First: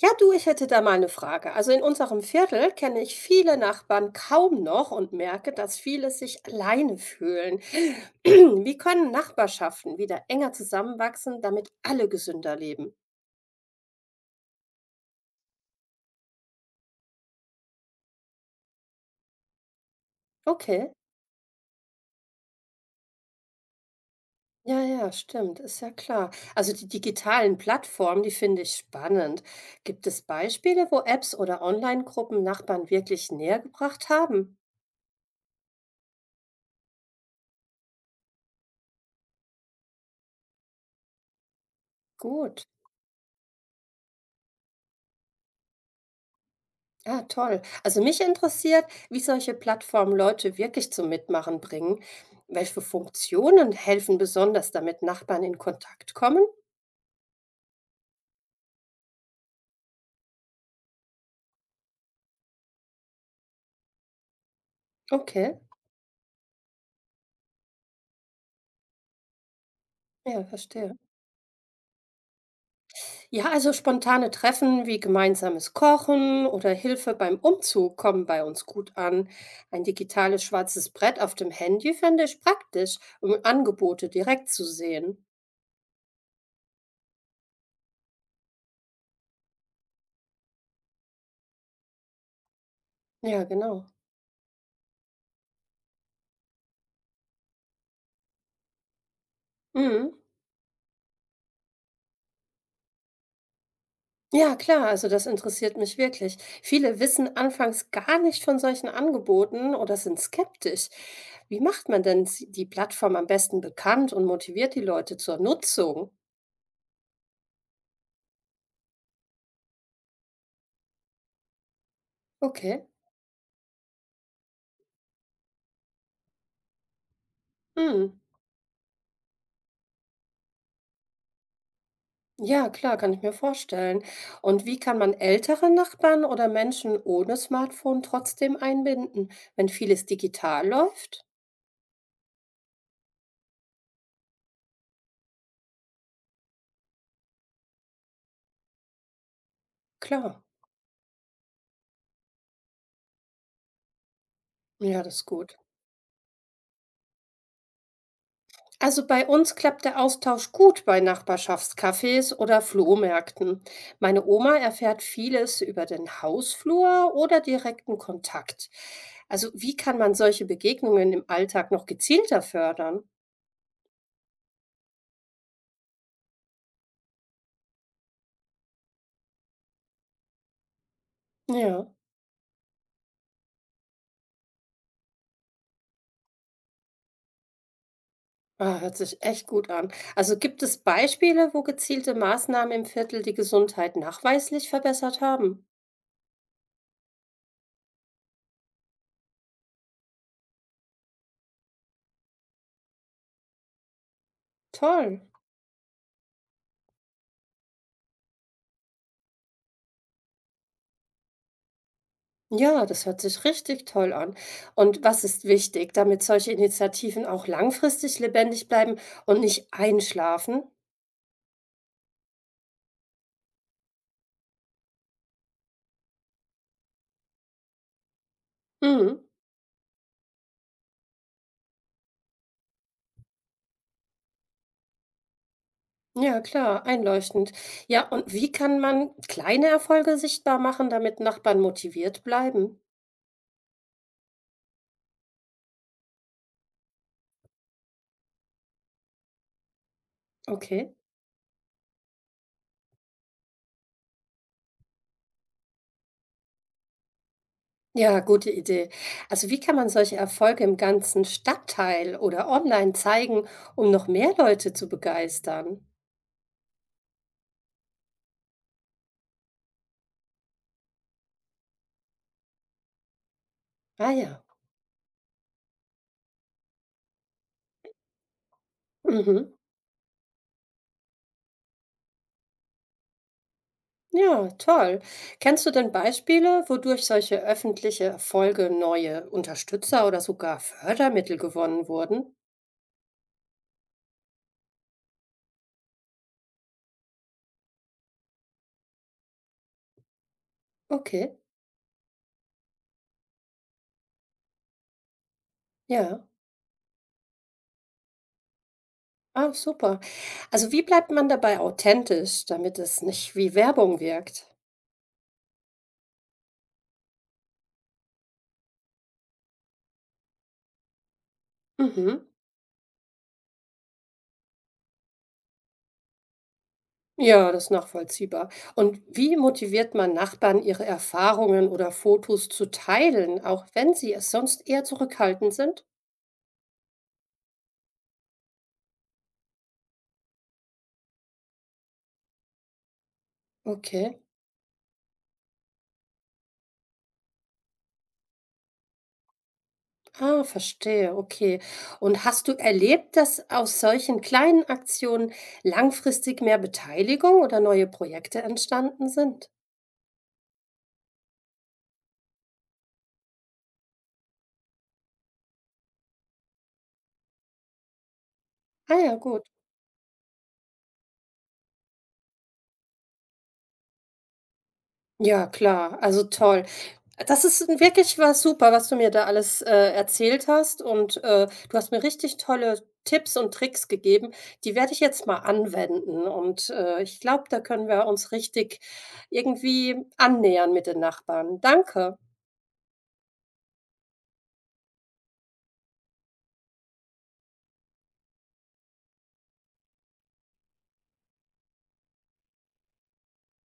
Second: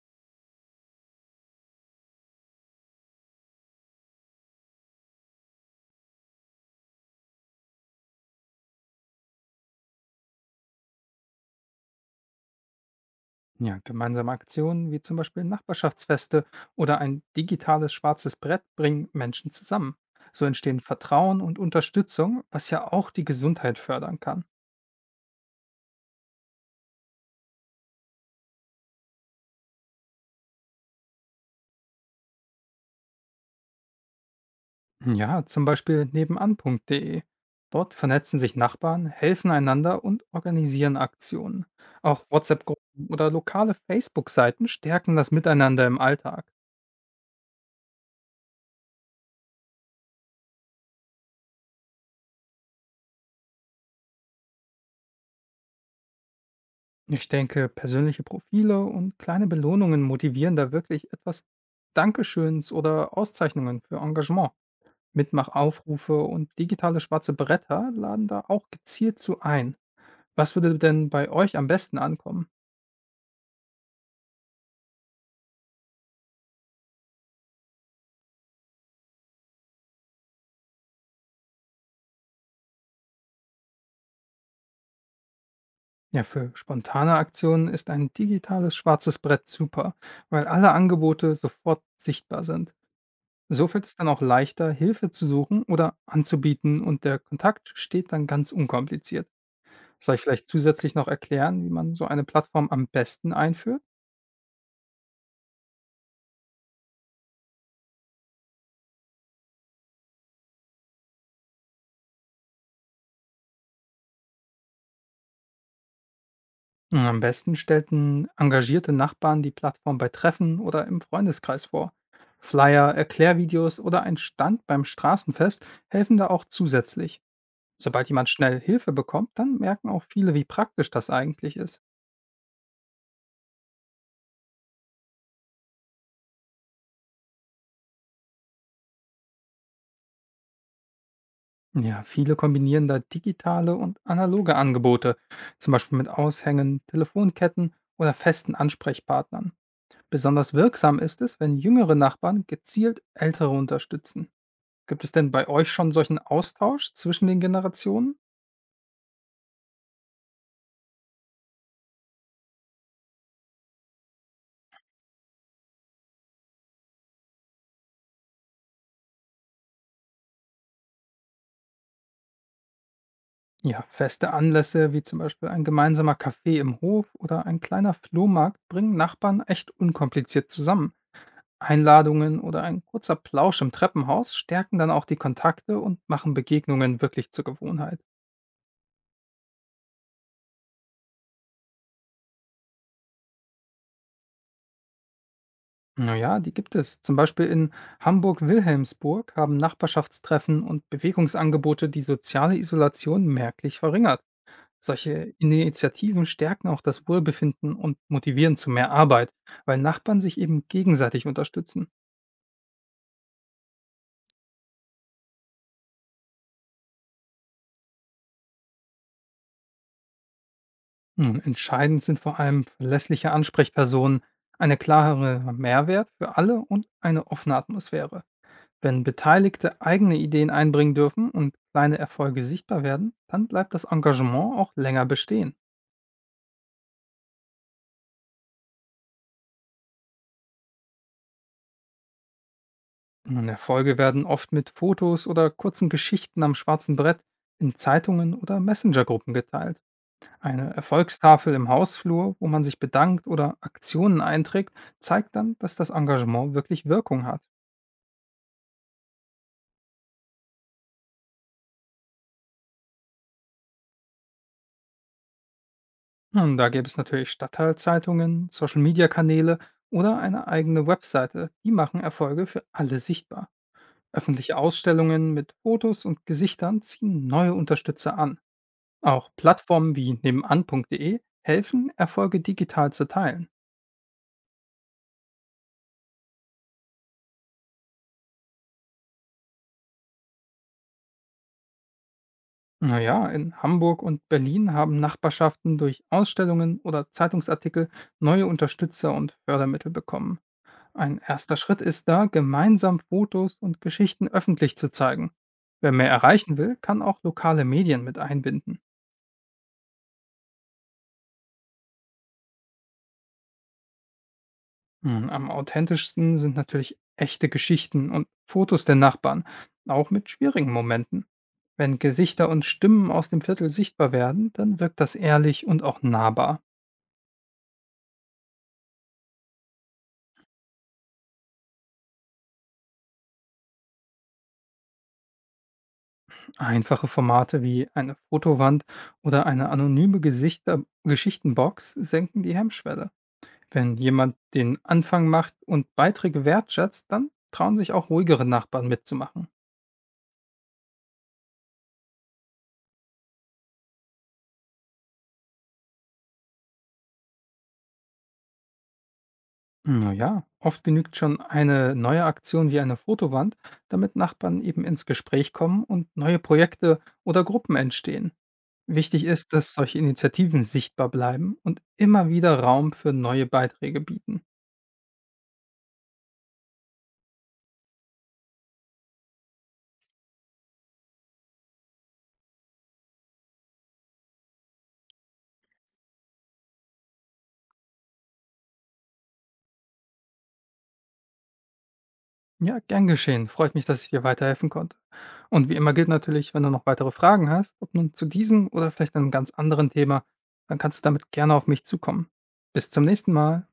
Ja, du, ich hätte da mal eine Frage. Also in unserem Viertel kenne ich viele Nachbarn kaum noch und merke, dass viele sich alleine fühlen. Wie können Nachbarschaften wieder enger zusammenwachsen, damit alle gesünder leben? Ja, gemeinsame Aktionen wie zum Beispiel Nachbarschaftsfeste oder ein digitales schwarzes Brett bringen Menschen zusammen. So entstehen Okay. Vertrauen und Unterstützung, was ja auch die Gesundheit fördern kann. Ja, ja, stimmt, ist ja klar. Also die digitalen Plattformen, die finde ich spannend. Gibt es Beispiele, wo Apps oder Online-Gruppen Nachbarn wirklich näher gebracht haben? Ja, zum Beispiel nebenan.de. Dort vernetzen sich Nachbarn, helfen einander und organisieren Aktionen. Auch Gut. WhatsApp-Gruppen oder lokale Facebook-Seiten stärken das Miteinander im Alltag. Ah, toll. Also mich interessiert, wie solche Plattformen Leute wirklich zum Mitmachen bringen. Welche Funktionen helfen besonders, damit Nachbarn in Kontakt kommen? Ich denke, persönliche Profile und kleine Belohnungen motivieren da wirklich etwas Dankeschöns oder Auszeichnungen für Engagement. Okay, Mitmachaufrufe und digitale schwarze Bretter laden da auch gezielt zu ein. ja, Was würde verstehe. denn bei euch am besten ankommen? Ja, also spontane Treffen wie gemeinsames Kochen oder Hilfe beim Umzug kommen bei uns gut an. Ein digitales schwarzes Brett auf dem Handy fände ich praktisch, um Angebote direkt zu sehen. Ja, für spontane Aktionen ist ein digitales schwarzes Brett super, weil alle Angebote sofort sichtbar sind. Ja, So fällt genau. es dann auch leichter, Hilfe zu suchen oder anzubieten, und der Kontakt steht dann ganz unkompliziert. Soll Mhm. ich vielleicht zusätzlich noch erklären, wie man so eine Plattform am besten einführt? Ja, klar, also das interessiert mich wirklich. Viele wissen anfangs gar nicht von solchen Angeboten oder sind skeptisch. Wie macht man denn die Plattform am besten bekannt und motiviert die Leute zur Nutzung? Nun, am besten stellten engagierte Nachbarn die Plattform bei Treffen oder im Freundeskreis vor. Okay. Flyer, Erklärvideos oder ein Stand beim Straßenfest helfen da auch zusätzlich. Hm. Sobald jemand schnell Hilfe bekommt, dann merken auch viele, wie praktisch das eigentlich ist. Ja, klar, kann ich mir vorstellen. Und wie kann man ältere Nachbarn oder Menschen ohne Smartphone trotzdem einbinden, wenn vieles digital läuft? Ja, viele kombinieren da digitale und analoge Angebote, zum Beispiel mit Aushängen, Telefonketten oder festen Ansprechpartnern. Klar. Besonders wirksam ist es, wenn jüngere Nachbarn gezielt ältere unterstützen. Ja, Gibt es das ist denn bei gut. euch schon solchen Austausch zwischen den Generationen? Also bei uns klappt der Austausch gut bei Nachbarschaftscafés oder Flohmärkten. Meine Oma erfährt vieles über den Hausflur oder direkten Kontakt. Also wie kann man solche Begegnungen im Alltag noch gezielter fördern? Ja, feste Anlässe wie zum Beispiel ein gemeinsamer Kaffee im Hof oder ein kleiner Flohmarkt bringen Nachbarn echt unkompliziert zusammen. Ja, Einladungen oder ein kurzer Plausch im Treppenhaus stärken dann auch die Kontakte und machen Begegnungen wirklich zur Gewohnheit. ah, hört sich echt gut an. Also gibt es Beispiele, wo gezielte Maßnahmen im Viertel die Gesundheit nachweislich verbessert haben? Naja, die gibt es. Zum Beispiel in Hamburg-Wilhelmsburg haben Nachbarschaftstreffen und Bewegungsangebote die soziale Isolation merklich verringert. Toll. Solche Initiativen stärken auch das Wohlbefinden und motivieren zu mehr Arbeit, weil Nachbarn sich eben gegenseitig unterstützen. Ja, das hört sich richtig toll an. Und was ist wichtig, damit solche Initiativen auch langfristig lebendig bleiben und nicht einschlafen? Nun, entscheidend sind vor allem verlässliche Ansprechpersonen, eine klarere Mehrwert für alle und eine offene Atmosphäre. Wenn Mhm. Beteiligte eigene Ideen einbringen dürfen und kleine Erfolge sichtbar werden, dann bleibt das Engagement auch länger bestehen. Ja, klar, einleuchtend. Ja, und wie kann man kleine Erfolge sichtbar machen, damit Nachbarn motiviert bleiben? Und Erfolge werden oft mit Fotos oder kurzen Geschichten am schwarzen Brett, in Zeitungen oder Messengergruppen geteilt. Eine Okay. Erfolgstafel im Hausflur, wo man sich bedankt oder Aktionen einträgt, zeigt dann, dass das Engagement wirklich Wirkung hat. Ja, gute Idee. Also wie kann man solche Erfolge im ganzen Stadtteil oder online zeigen, um noch mehr Leute zu begeistern? Und da gäbe es natürlich Stadtteilzeitungen, Social-Media-Kanäle oder eine eigene Webseite. Die machen Erfolge für alle sichtbar. Ah ja. Öffentliche Ausstellungen mit Fotos und Gesichtern ziehen neue Unterstützer an. Auch Mhm. Plattformen wie nebenan.de helfen, Erfolge digital zu teilen. Ja, toll. Kennst du denn Beispiele, wodurch solche öffentliche Erfolge neue Unterstützer oder sogar Fördermittel gewonnen wurden? Naja, in Hamburg und Berlin haben Nachbarschaften durch Ausstellungen oder Zeitungsartikel neue Unterstützer und Fördermittel bekommen. Ein Okay, erster Schritt ist da, gemeinsam Fotos und Geschichten öffentlich zu zeigen. Wer mehr ja. erreichen will, kann auch lokale Medien mit einbinden. Ah, super. Also wie bleibt man dabei authentisch, damit es nicht wie Werbung wirkt? Nun, am authentischsten sind natürlich echte Geschichten und Fotos der Nachbarn, auch mit schwierigen Momenten. Wenn Mhm. Gesichter und Stimmen aus dem Viertel sichtbar werden, dann wirkt das ehrlich und auch nahbar. Ja, das ist nachvollziehbar. Und wie motiviert man Nachbarn, ihre Erfahrungen oder Fotos zu teilen, auch wenn sie es sonst eher zurückhaltend sind? Einfache Formate wie eine Fotowand oder eine anonyme Gesichter Geschichtenbox senken die Hemmschwelle. Wenn Okay. jemand den Anfang macht und Beiträge wertschätzt, dann trauen sich auch ruhigere Nachbarn mitzumachen. Ah, verstehe, okay. Und hast du erlebt, dass aus solchen kleinen Aktionen langfristig mehr Beteiligung oder neue Projekte entstanden sind? Na ja, oft genügt schon eine neue Aktion wie eine Fotowand, damit Nachbarn eben ins Gespräch kommen und neue Projekte oder Gruppen entstehen. Ah ja, Wichtig gut. ist, dass solche Initiativen sichtbar bleiben und immer wieder Raum für neue Beiträge bieten. Ja, klar, also toll. Das ist wirklich was super, was du mir da alles erzählt hast. Und du hast mir richtig tolle Tipps und Tricks gegeben. Die werde ich jetzt mal anwenden. Und ich glaube, da können wir uns richtig irgendwie annähern mit den Nachbarn. Danke. Ja, gern geschehen. Freut mich, dass ich dir weiterhelfen konnte. Und wie immer gilt natürlich, wenn du noch weitere Fragen hast, ob nun zu diesem oder vielleicht einem ganz anderen Thema, dann kannst du damit gerne auf mich zukommen. Bis zum nächsten Mal.